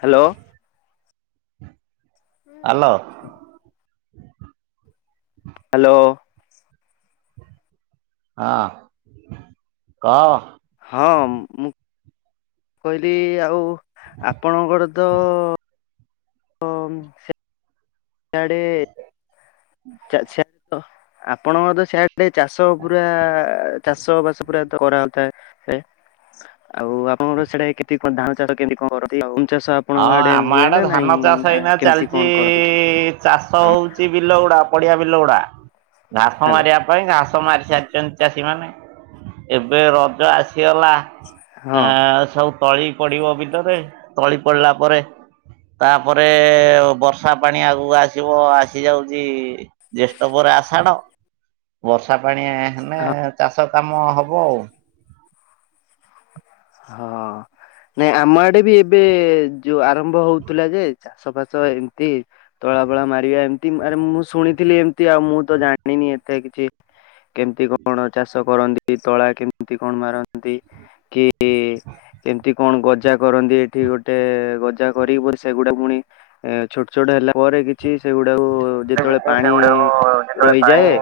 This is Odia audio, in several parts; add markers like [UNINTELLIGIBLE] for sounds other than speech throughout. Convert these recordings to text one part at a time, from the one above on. ହ୍ୟାଲୋ। ହାଲୋ। ହ୍ୟାଲୋ। ହଁ କହ। ହଁ ମୁଁ କହିଲି ଆଉ ଆପଣଙ୍କର ତ [UNINTELLIGIBLE] ସିଆଡ଼େ [UNINTELLIGIBLE] ଆପଣଙ୍କର ତ ସେଆ ଡ଼େ ଚାଷ ପୁରା ଚାଷ ବାସ ପୁରା ଏତେ କରାହଉଥାଏ ଆଉ ଆପଣଙ୍କର ସିଆଡ଼େ କେତିକି କଣ ଧାନ ଚାଷ କେମିତି କଣ କରନ୍ତି ଆଉ? ଚାଷ ଆପଣଙ୍କ ହଁ ଆମ ହୁଏ ଆଡେ ନା ନାଇଁ ଧାନ ଚାଷ ନା ଏଇନା କେମିତି କଣ ଚାଲିଛି କରନ୍ତି? ଚାଷ ହଉଛି ବିଲଗୁଡା ପଡିଆ ବିଲ ଗୁଡା ଘାସ ହ୍ୟାଲୋ ମାରିବା ପାଇଁ ଘାସ ମାରି ସାରିଛନ୍ତି ଚାଷୀମାନେ ଏବେ ରଜ ଆସିଗଲା ଆ ହଁ ସବୁ ତଳି ପଡିବ ବିଲରେ ତଳି ପଡିଲା ପରେ ତାପରେ ବର୍ଷା ପାଣି ଆଗକୁ ଆସିବ ଆସି ଯାଉଛି ଜ୍ୟେଷ୍ଠ ପରେ ଆଷାଢ ବର୍ଷା ପାଣି ହେଲେ ହଁ ଚାଷ କାମ ହବ ଆଉ। ହଁ। ନାଇଁ ଆମ ଆଡେ ବି ଏବେ ଯୋଉ ଆରମ୍ଭ ହଉଥିଲା ଯେ ଚାଷ ଫାସ ଏମିତି ତଳା ଫଳା ମାରିବା ଏମିତି ଆରେ ମୁଁ ଶୁଣିଥିଲି ଏମିତି ଆଉ ମୁଁ ତ ଜାଣିନି ଏତେ କିଛି। କେମିତି କଣ ଚାଷ କରନ୍ତି ତଳା କେମିତି କଣ ମାରନ୍ତି। କି କେମିତି କଣ ଗଜା କରନ୍ତି ଏଠି ଗୋଟେ ଗଜା କରିକି ସେଗୁଡା ପୁଣି ଏ ଛୋଟ ଛୋଟ ହେଲା ପରେ କିଛି ସେଗୁଡାକୁ ଯେତେବେଳେ ପାଣି ସେଗୁଡାକୁ ଯେତେବେଳେ ପାଣି ରହିଯାଏ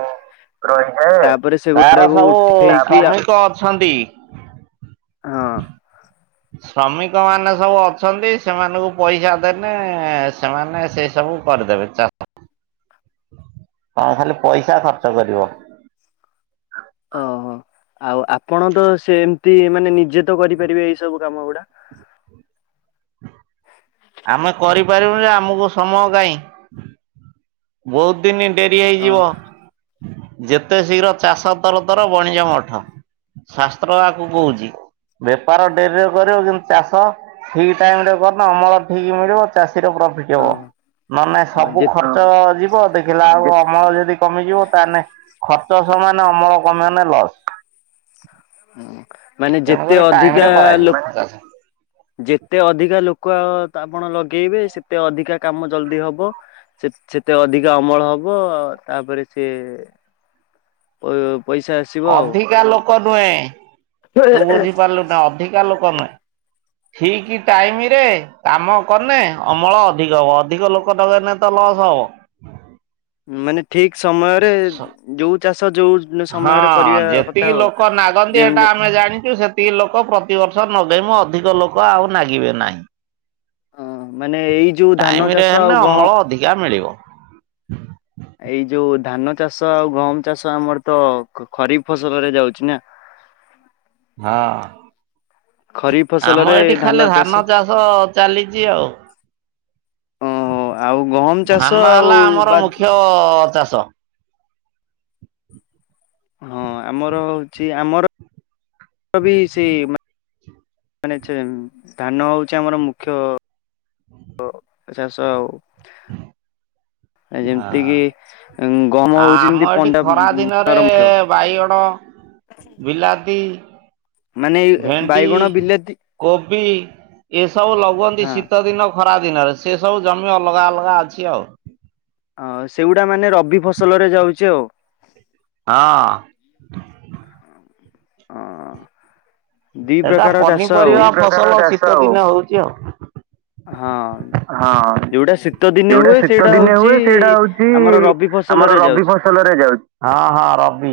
ରହିଯାଏ ତାପରେ ସେଗୁଡାକୁ ଉଠେଇକି ଲୋକ ଅଛନ୍ତି। ହଁ। ଶ୍ରମିକ ମାନେ ସବୁ ଅଛନ୍ତି ସେମାନଙ୍କୁ ପଇସା ଦେଲେ ସେମାନେ ସେ ସବୁ କରି ଦେବେ ଚାଷ। [UNINTELLIGIBLE] ତମେ ଖାଲି ପଇସା ଖର୍ଚ୍ଚ କରିବ। ଓହୋ, ଆଉ ଆପଣ ତ ସେମିତି ମାନେ ନିଜେ ତ କରିପାରିବେ ଏଇ ସବୁ କାମ ଗୁଡା? [UNINTELLIGIBLE] ଆମେ କରିପାରିବୁ ଯେ ଆମକୁ ସମୟ କାହିଁ? ବହୁତ ଦିନ ଡେରି ଅଁ ହେଇଯିବ। ଯେତେ ଶୀଘ୍ର ଚାଷ ତର ତର ବଣିଜ ମଠ। ଶାସ୍ତ୍ର ଆକୁ କହୁଛି ବେପାର ଡେରିରେ କରିବ କିନ୍ତୁ ଚାଷ ଠିକ୍ ଟାଇମ୍ ରେ କରିବ ଅମଳ ଠିକ୍ ମିଳିବ ଚାଷୀର ପ୍ରଫିଟ୍। ଅଁ ନ ହେଲେ ହଁ ସବୁ ଯେ ଖର୍ଚ୍ଚ ଯିବ ଦେଖିଲା ବେଳକୁ ଅମଳ ଯଦି କମିଯିବ ତାହେଲେ ଖର୍ଚ୍ଚ ସମାନେ ଅମଳ କମିବ ନା ଲସ। ମାନେ ତେଣୁ ଯେତେ କରି ଟାଇମ୍ ଅଧିକା ରେ ଲୋ କରାଯିବ ଚାଷ। ଯେତେ ଅଧିକା ଲୋକ ଆପଣ ଲଗେଇବେ ସେତେ ଅଧିକା କାମ ଜଲଦି ହବ। ସେ ସେତେ ଅଧିକା ଅମଳ ହବ, ତାପରେ ସେ ପ ପଇସା ଆଉ। ଅଧିକା ଲୋକ ନୁହେଁ ତୁ ବୁଝିପାରିଲୁ ନା ଅଧିକା ଲୋକ ନୁହେଁ। ଠିକ ଟାଇମରେ କାମ କନେ ଅମଳ ଅଧିକ ହେବ ଅଧିକ ଲୋକ ଦରକାର ନାହିଁ ତ। ଲସ ହେଵ। ମାନେ ଠିକ ସମୟରେ ଯୋଉ ଚାଷ ଯୋଉ ହଁ ସମୟରେ କରିବା କଥା ଯେତିକି ଆଉ। ଲୋକ ନାଗନ୍ତି ହେଟା ଯେମିତି ଆମେ ଜାଣିଛୁ ସେ ଲୋକ ପ୍ରତିବର୍ଷ ନଗାଇ ମୁୁ ଅଧିକ ଲୋକ ଆଉ ନାଗିବେ ନାହିଁ। ହ ମାନେ ଏଇ ଯୋଉ ଧାନ ଟାଇମରେ ଚାଷ ଆଉ ହେଲେ ଗହମ ଅମଳ ଅଧିକା ମିଳିବ। ଏଇ ଯୋଉ ଧାନ ଚାଷ ଆଉ ଗହମ ଚାଷ ଆମର ତ ଖରିଫ ଫସଲରେ ଯାଉଛି ନା। ହଁ ଆମର ଏଠି ଖାଲି ଧାନ ଚାଷ ଚାଲିଛି ଆଉ। ଓ ଆଉ ଗହମ ଚାଷ ଧାନ ଆଉ ହେଲା ଆମର ବା ମୁଖ୍ୟ ଚାଷ। ହଁ ଆମର ହଉଛି ଆମର ବି ସେଇ ମାନେ ଧାନ ହେଉଛି ଆମର ମୁଖ୍ୟ ଚାଷ ଆଉ। ହଁ ଯେମିତି କିି ଗହମ ଆ ହଉଛି ଯେମିତି ଆମର ଏଠି ଖରା ଦିନରେ ପଞ୍ଜାବର ମୁଖ୍ୟ ବାଇଗଣ ବିଲାତି। ମାନେ ଏଇ ଭେଣ୍ଡି, ବାଇଗଣ ବିଲାତି କୋବି ଏସବୁ ଲଗନ୍ତି ହଁ ଶୀତ ଦିନ ଖରା ଦିନରେ ସେ ସବୁ ଜମି ଅଲଗା ଅଲଗା ଅଛି ଆଉ। ହ ସେଗୁଡା ମାନେ ରବି ଫସଲ ରେ ଯାଉଛି ଆଉ। ହଁ। ହଉ [INAUDIBLE] ହଁ। ଏଟା ପନିପରିବା ଫସଲ କିଛି ଦିନ ହଉଛି ଆଉ। ହଁ ହଁ ଯୋଉଟା ଶୀତ ଦିନେ ଯୋଉଟା ହୁଏ ଶୀତ ସେଇଟା ଦିନେ ହଉଛି ହୁଏ ସେଇଟା ହଉଛି ଆମର ରବି ଆମର ଫସଲରେ ରବି ଯାଉଛି। ଫସଲରେ ଯାଉଛି। ହଁ ହଁ ରବି।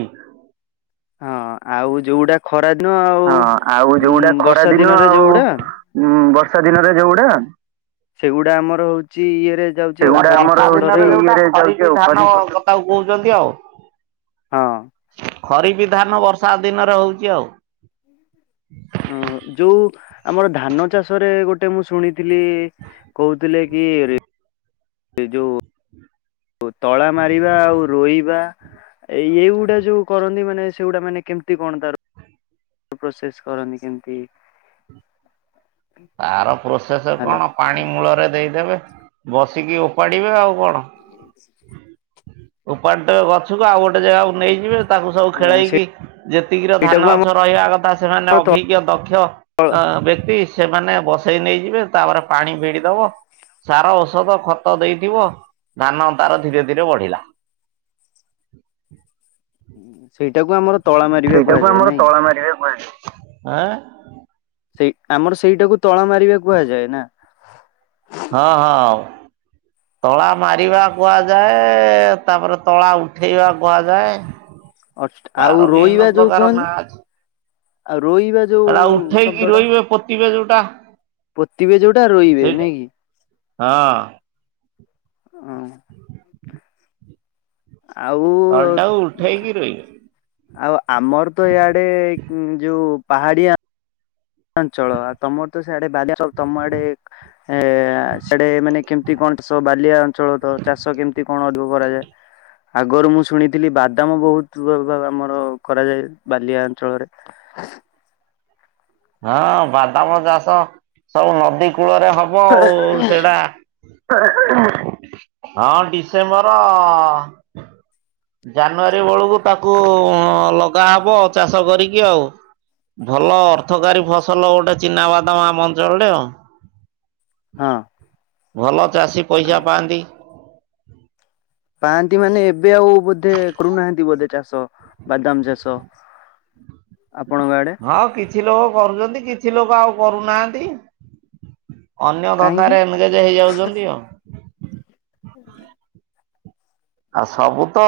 ହଁ ଆଉ ଯୋଉୁଡା ଖରା ଦିନ ଆଉ ହଁ ଆଉ ଯୋଉଗୁଡା ଖରା ବର୍ଷା ଦିନ ଦିନରେ ଆଉ ଯୋଉଗୁଡା ଉଁ ବର୍ଷା ଦିନରେ ଯୋଉଗୁଡା ସେଗୁଡା ଆମର ହଉଛି ଇଏରେ ଯାଉଛି ସୋ ଆଉ କଥା ଖରିଫ ଫସଲରେ ଆଉ କହୁଛନ୍ତି ଆଉ [UNINTELLIGIBLE] ହଁ ଖରିପି ଧାନ ବର୍ଷା ଦିନରେ ହେଉଛି ଆଉ। ଓ ଯୋଉ ଆମର ଧାନ ଚାଷରେ ଗୋଟେ ମୁଁ ଶୁଣିଥିଲି କହୁଥିଲେ କି ଯୋଉ ତଳା ମାରିବା ଆଉ ରୋଇବା ଏଇ ଏଇଗୁଡା ଯୋଉ କରନ୍ତି ମାନେ ସେଇଗୁଡା ମାନେ କେମିତି କଣ ତାର ପ୍ରୋସେସ କରନ୍ତି କେମତି? ତାର ପ୍ରୋସେସ ହ୍ୟାଲୋ କଣ ପାଣି ମୂଳରେ ଦେଇଦେବେ ବସିକି ଓପାଡିବେ ଆଉ କଣ। ହଁ [INAUDIBLE] ଉପାଡି ଦେବେ ଗଛକୁ ଆଉ ଗୋଟେ ଜାଗାକୁ ନେଇଯିବେ ତାକୁ ସବୁ ଖେଳେଇକି ଯେତିକିର ସେଇଟାକୁ ଧାନ ଗଛ ରହିବା କଥା ସେମାନେ ଆମ ଅଭିଜ୍ଞ ଦକ୍ଷ ବ୍ୟକ୍ତି ସେମାନେ ବସେଇ ନେଇଯିବେ ତାପରେ ପାଣି ଭିଡି ଦବ। ସାର ଔଷଧ ଖତ ଦେଇଥିବ ଧାନ ତାର ଧୀରେ ଧୀରେ ବଢିଲା। ସେଇଟାକୁ ଆମ ସେଇଟାକୁ ଆମର ତଳା ମାରିବା କୁହାଯାଏ। ସେଇ ଆମର ସେଇଟାକୁ ତଳ ମାରିବାକୁ କୁହାଯାଏ ନା। ହଁ ହଁ ତଳା ମାରିବା କୁହା ଯାଏ ତାପରେ ତଳା ଉଠେଇବା କୁହାଯାଏ। ଅ ଆଉ ତାର ବିଭିନ୍ନ ରୋଇବା ଯୋଉ ପ୍ରକାର କୁହନ୍ତି ନାଁ ଅଛି। ଆଉ ରୋଇବା ଯୋଉ ଏଟା ଉଠେଇକି ଶବ୍ଦ ଟା ରୋଇବେ ପୋତିିବେ ଯୋଉଟା ପୋତିିବେ ଯୋଉଟା ରୋଇବେ ସେଇଟା ନାଇଁ କି। ହଁ ଅଁ ଆଉ ତଳଟାକୁ ଉଠେଇକିରି ଆଉ ଆମର ତ ଇଆଡେ ଉଁ ଯୋଉ ପାହାଡ଼ିଆ ଅଞ୍ଚଳ ଆଉ ତମର ତ ସିଆଡେ ବାଲିଆ ଅଞ୍ଚଳ ତମ ଆଡ଼େ ଏ ସିଆଡେ ମାନେ କେମତି କଣ ଚାଷ ବାଲିଆ ଅଞ୍ଚଳ ତ ଚାଷ କେମିତି କଣ ଅଧିକ କରାଯାଏ। ଆଗରୁ ମୁଁ ଶୁଣିଥିଲି ବାଦାମ ବହୁତ ବ ଆମର କରାଯାଏ ବାଲିଆ ଅଞ୍ଚଳରେ [INAUDIBLE] ହଁ ବାଦାମ ଚାଷ ସବୁ ନଦୀ କୂଳରେ ହବ ଆଉ ସେଇଟା ହଁ ଡିସେମ୍ବର ଜାନୁଆରୀ ବେଳକୁ ତାକୁ ଲଗା ହବ ଚାଷ କରିକି ଆଉ। ଭଲ ଅର୍ଥକାରୀ ଫସଲ ଗୋଟେ ଚିନାବାଦାମ ଆମ ଅଞ୍ଚଳରେ ଆଉ। ହଁ ଭଲ ଚାଷୀ ପଇସା ପାଆନ୍ତି। ପାଆନ୍ତି ମାନେ ଏବେ ଆଉ ବୋଧେ କରୁନାହାନ୍ତି ବୋଧେ ଚାଷ ବାଦାମ ଚାଷ। ଆପଣଙ୍କ ଆଡ଼େ? ହଁ କିଛି ଲୋକ କରୁଛନ୍ତି କିଛି ଲୋକ ଆଉ କରୁନାହାନ୍ତି। ଅନ୍ୟ କାହିଁକି? ଧନ୍ଦାରେ ଏନଗେଜ ହେଇଯାଉଛନ୍ତି ଆଉ ହୁଁ। ଆଉ ସବୁ ତ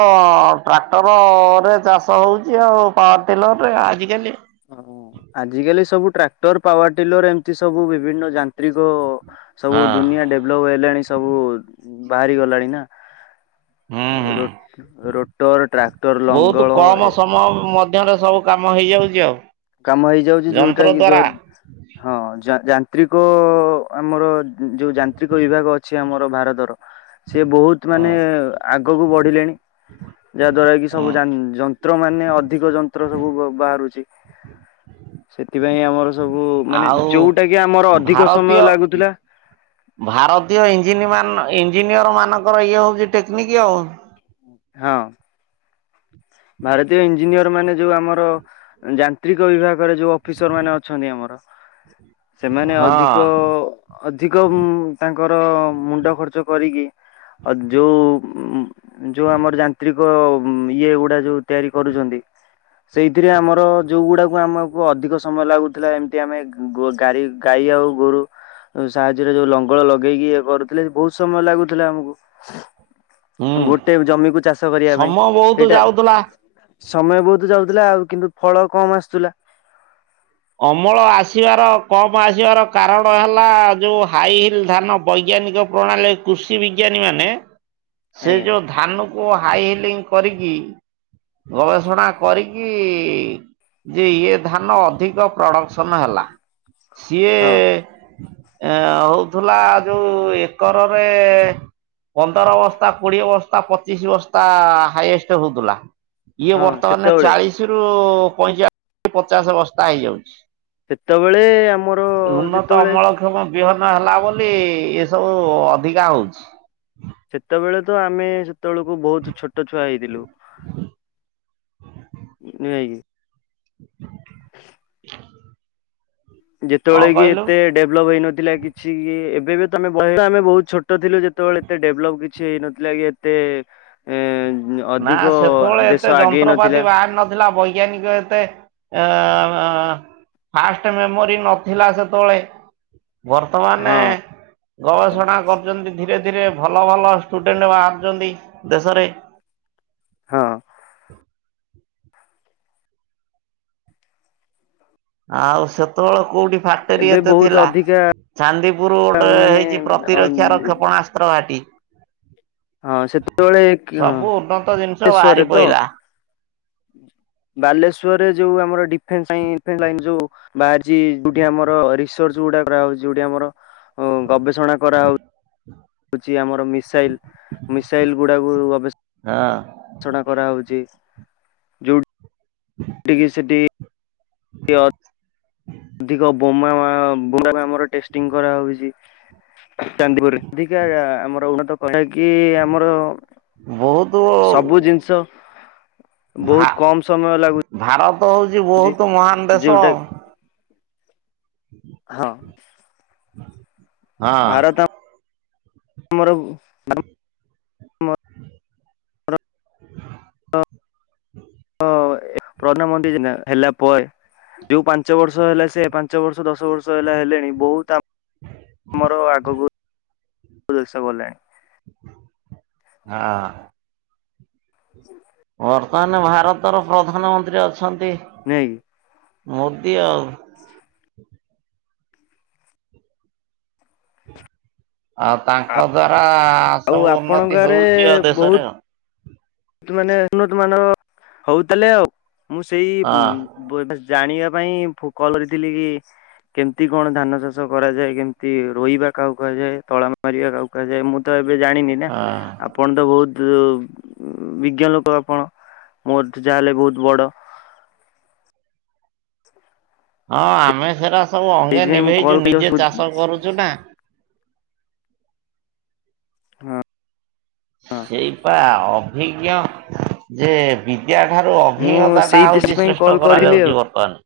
ଟ୍ରାକ୍ଟରରେ ଚାଷ ହଉଛି ଆଉ ପାୱାର ଟିଲରରେ ଆଜିକାଲି ହୁଁ ଆଜିକାଲି ସବୁ ଟ୍ରାକ୍ଟର ପାୱାର ଟିଲର ଏମିତି ସବୁ ବିଭିନ୍ନ ଯାନ୍ତ୍ରିକ ସବୁ ହଁ। ଦୁନିଆ ଡେଭଲପ ହେଲାଣି ସବୁ ବାହାରି ଗଲାଣି ନା। ହୁଁ ହୁଁ ରୋଟ୍ ରୋଟର ଟ୍ରାକ୍ଟର ଲଙ୍ଗଳ ଏ ମ ମଧ୍ୟରେ ସବୁ କାମ ହେଇଯାଉଚି ଆଉ କାମ ହେଇଯାଉଚି ଯୋଉଟା ଯନ୍ତ୍ର କି ଯ ଦ୍ଵାରା ହଁ ଯାନ୍ତ୍ରିକ ଆମର ଯୋଉ ଯାନ୍ତ୍ରିକ ବିଭାଗ ଅଛି ଆମର ଭାରତର ସିଏ ବହୁତ ମାନେ ହଁ ଆଗକୁ ବଢିଲେଣି ଯାହା ଦ୍ଵାରା କି ହଁ ସବୁ ଯାନ ଯନ ଯନ୍ତ୍ର ମାନେ ଅଧିକ ଯନ୍ତ୍ର ସବୁ ବ ବାହାରୁଛି। ସେଥିପାଇଁ ଆମର ସବୁ ମାନେ ଆଉ ଯୋଉଟା କି ଆମର ଅଧିକ ଭାରତୀୟ ସମୟ ଲାଗୁଥିଲା ଭାରତୀୟ ଇଞ୍ଜିନ ମାନ ଇଞ୍ଜିନିୟର ମାନଙ୍କର ଇଏ ହଉଛି ଟେକ୍ନିକ ଆଉ ଉଁ ହଁ। ଭାରତୀୟ ଇଞ୍ଜିନିୟର ମାନେ ଯୋଉ ଆମର ଯାନ୍ତ୍ରିକ ବିଭାଗରେ ଯୋଉ ଅଫିସର ମାନେ ଅଛନ୍ତି ଆମର ସେମାନେ ହଁ ଅଧିକ ଅଧିକ ହୁଁ ତାଙ୍କର ମୁଣ୍ଡ ଖର୍ଚ୍ଚ କରିକି ଅ ଯୋଉ ଯୋଉ ଆମର ଯାନ୍ତ୍ରିକ ଇଏ ଗୁଡା ଯୋଉ ତିଆରି କରୁଛନ୍ତି ସେଇଥିରେ ଆମର ଯୋଉଗୁଡାକୁ ଆମ ଅଧିକ ସମୟ ଲାଗୁଥିଲା ଏମିତି ଆମେ ଗୋ ଗାରି ଗାଈ ଆଉ ଗୋରୁ ସାହାଯ୍ୟରେ ଯୋଉ ଲଙ୍ଗଳ ଲଗେଇକି ଇଏ କରୁଥିଲେ ବହୁତ ସମୟ ଲାଗୁଥିଲା ହୁଁ ଆମକୁ ଗୋଟେ ଜମିକୁ ଚାଷ କରିବା ପାଇଁ ସମୟ ବହୁତ ସେଇଟା ଯାଉଥିଲା। ସମୟ ବହୁତ ଯାଉଥିଲା ଆଉ କିନ୍ତୁ ଫଳ କମ୍ ଆସୁଥିଲା। ଅମଳ ଆସିବାର କମ୍ ଆସିବାର କାରଣ ହେଲା ଯୋଉ ହାଇ ହିଲ୍ ଧାନ ବୈଜ୍ଞାନିକ ପ୍ରଣାଳୀରେ କୃଷି ବିଜ୍ଞାନୀ ମାନେ ସେ ଆଜ୍ଞା। ଯୋଉ ଧାନକୁ ହାଇ ହିଲିଂ କରିକି ଗବେଷଣା କରିକି ଯେ ଇଏ ଧାନ ଅଧିକ ଅଧିକ ପ୍ରଡକ୍ସନ ହେଲା ସିଏ ହଁ ଏଁ ହଉଥିଲା ଯୋଉ ଏକରରେ ପନ୍ଦର ବସ୍ତା, କୋଡିଏ ବସ୍ତା, ପଚିଶ ବସ୍ତା ହାଇଏଷ୍ଟ୍ ହଉଥିଲା। ଇଏ ହଁ ବର୍ତ୍ତମାନ ସେତେବେଳେ ଚାଳିଶ ରୁ ପଇଁଚାଳିଶ ପଚାଶ ବସ୍ତା ହେଇଯାଉଛି। ସେତେବେଳେ ଆମର ଯେତେବେଳେ ପ୍ରଥମ ବିହନ ହେଲା ବୋଲି ଏ ସବୁ ଅଧିକା ହଉଛି। ସେତେବେଳେ ତ ଆମେ ସେତେବେଳକୁ ବହୁତ ଛୋଟ ଛୁଆ ହେଇଥିଲୁ। ନିଆକି। [INAUDIBLE] କଣ ଯେତେବେଳେ କି କହିଲୁ? ଏତେ ଡେଭଲପ ହେଇନଥିଲା କିଛି କି ଏବେ ବି ତମେ ବୟ ଆମେ ବହୁତ ଛୋଟ ଥିଲୁ ଯେତେବେଳେ ଏତେ ଡେଭଲପ କିଛି ହେଇନଥିଲା କି ତେ। ନା ସେତେବେଳେ ଦେଶ ଏତେ ଆଗେଇ ନଥିଲା ଯନ୍ତ୍ରପାତି ବାହାରି ନଥିଲା ବୈଜ୍ଞାନିକ ତେ ଫାଷ୍ଟ ମେମୋରି ନଥିଲା ସେତେବେଳେ ବର୍ତ୍ତମାନ ହଁ ଗବେଷଣା କରୁଛନ୍ତି ଧୀରେ ଥିରେ ଭଲ ଭଲ ଷ୍ଟୁଡେଣ୍ଟ ବାହାରୁଛନ୍ତି ଦେଶରେ। ହଁ। ଆଉ ସେତେବେଳେ କୋଉଠି ଫାକ୍ଟରୀ ଏବେ ଏତେ ବହୁତ ଥିଲା। ଅଧିକା ଚାନ୍ଦିପୁରୁ ଗୋଟେ ମାନେ ହେଇଛି ଅ ପ୍ରତିରକ୍ଷାର କ୍ଷେପଣାସ୍ତ୍ର ଘାଟି। ହଁ ସେତେବେଳେ କିଅ ସବୁ ଉନ୍ନତ ଜିନିଷ ବାହାରି ବାଲେଶ୍ଵରରେ ତ? ପଇଲା ବାଲେଶ୍ଵରରେ ଯୋଉ ଆମର ଡି [UNINTELLIGIBLE] ଯୋଉ ବାହାରିଛି ଯୋଉଠି ଆମର ରିସର୍ଚ ଯୋଉଟା କରାହଉଛି ଯୋଉଠି ଆମର ହଁ ଗବେଷଣା କରାହଉ ହଛି ଆମର ମିସାଇଲ ମିସାଇଲ ଗୁଡ଼ାକୁ ଗବେଶ ହାଁ। ଛଣା କରାହଉଛି। ହୁଁ ଡିିଗି ସେଟି ହ ହ ଅଧିକ ବୋମା ବୋମାର ଟେଷ୍ଟିଂ କରାହଉଛି। ଚାନ୍ଦିପୁରରେ ଅଧିକ ଆମର ଉନ୍ନତ [UNINTELLIGIBLE] କିି ଆମର ବହୁତ ସବୁ ଜିନିଷ। ଭା ବହୁତ କମ ସମୟ ଲାଗୁ ଭାରତ ହଉଛି ବହୁତ ମହାନ୍ ଦେଶ। ଯୋଉଟା ହଁ। ହଁ। ଭାରତ [UNINTELLIGIBLE] ହୁଁ [UNINTELLIGIBLE] [UNINTELLIGIBLE] ଯୋଉ ପାଞ୍ଚ ବର୍ଷ ହେଲା ସେ ପା ଞ୍ଚ ବର୍ଷ ଦଶ ବର୍ଷ ହେଲା ହେଲେଣି ବହୁତ ଆମ ଆମର ଆଗକୁ [UNINTELLIGIBLE] ହାଁ। ହଁ ବର୍ତ୍ତମାନ ଭାରତର ପ୍ରଧାନମନ୍ତ୍ରୀ ଅଛନ୍ତି ନୁହେଁ କି? ମୋଦି ଆଉ। ଆଉ ତାଙ୍କ ଦ୍ଵାରା ଆଉ ସବୁ ଆପଣଙ୍କ ଉନ୍ନତି ଗାଁରେ ହଉଛି ଆଉ ଦେଶରେ ଆଉ। ତୁ ମାନେ ଉନ୍ନତ ମାନ ହଉ ତାଲେ ଆଉ ମୁଁ ସେଇ ଉମ ହଁ। ବୁ ଏଟା ଜାଣିବା ପାଇଁ [UNINTELLIGIBLE] କେମିତି କଣ ଧାନ ଚାଷ କରାଯାଏ କେମିତି ରୋଇବା କାହାକୁ କୁହାଯାଏ ତଳା ମାରିବା କାଉ କୁହାଯାଏ ମୁଁ ତ ଏବେ ଜାଣିନି ନା ହଁ ଆପଣ ତ ବହୁତୁ ଉ ବିଜ୍ଞ ଲୋକ ଆପଣ ମୋଠୁ ଯାହା ହେଲେ ବହୁତ ବଡ଼। ହଁ ଆମେ ସେରା ସବୁ ଅଙ୍ଗେ ସେଇଥିପାଇଁ ମୁଁ କଲ୍ ନିଭେଇଛୁ କରି ନିଜେ ଶୁଛି ଚାଷ କରୁଛୁ ନା। ହଁ। ହଁ ସେଇପା ଅଭିଜ୍ଞ ଯେ ବିଦ୍ୟାଠାରୁ ମୁଁ ଅଭିଜ୍ଞତାଟା ସେଇ ହେଉଛି ସେଥିପାଇଁ ଶ୍ରେଷ୍ଠ କଲ୍ କରିଲି ଆଉ କରାଯାଉଛି ବର୍ତ୍ତମାନ।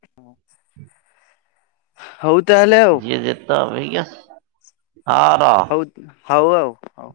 ହଉ ତାହେଲେ ଆଉ ଯିଏ ଯେତ ଅଭିଜ୍ଞସ ହଁ ର। ହଉ ଆଉ।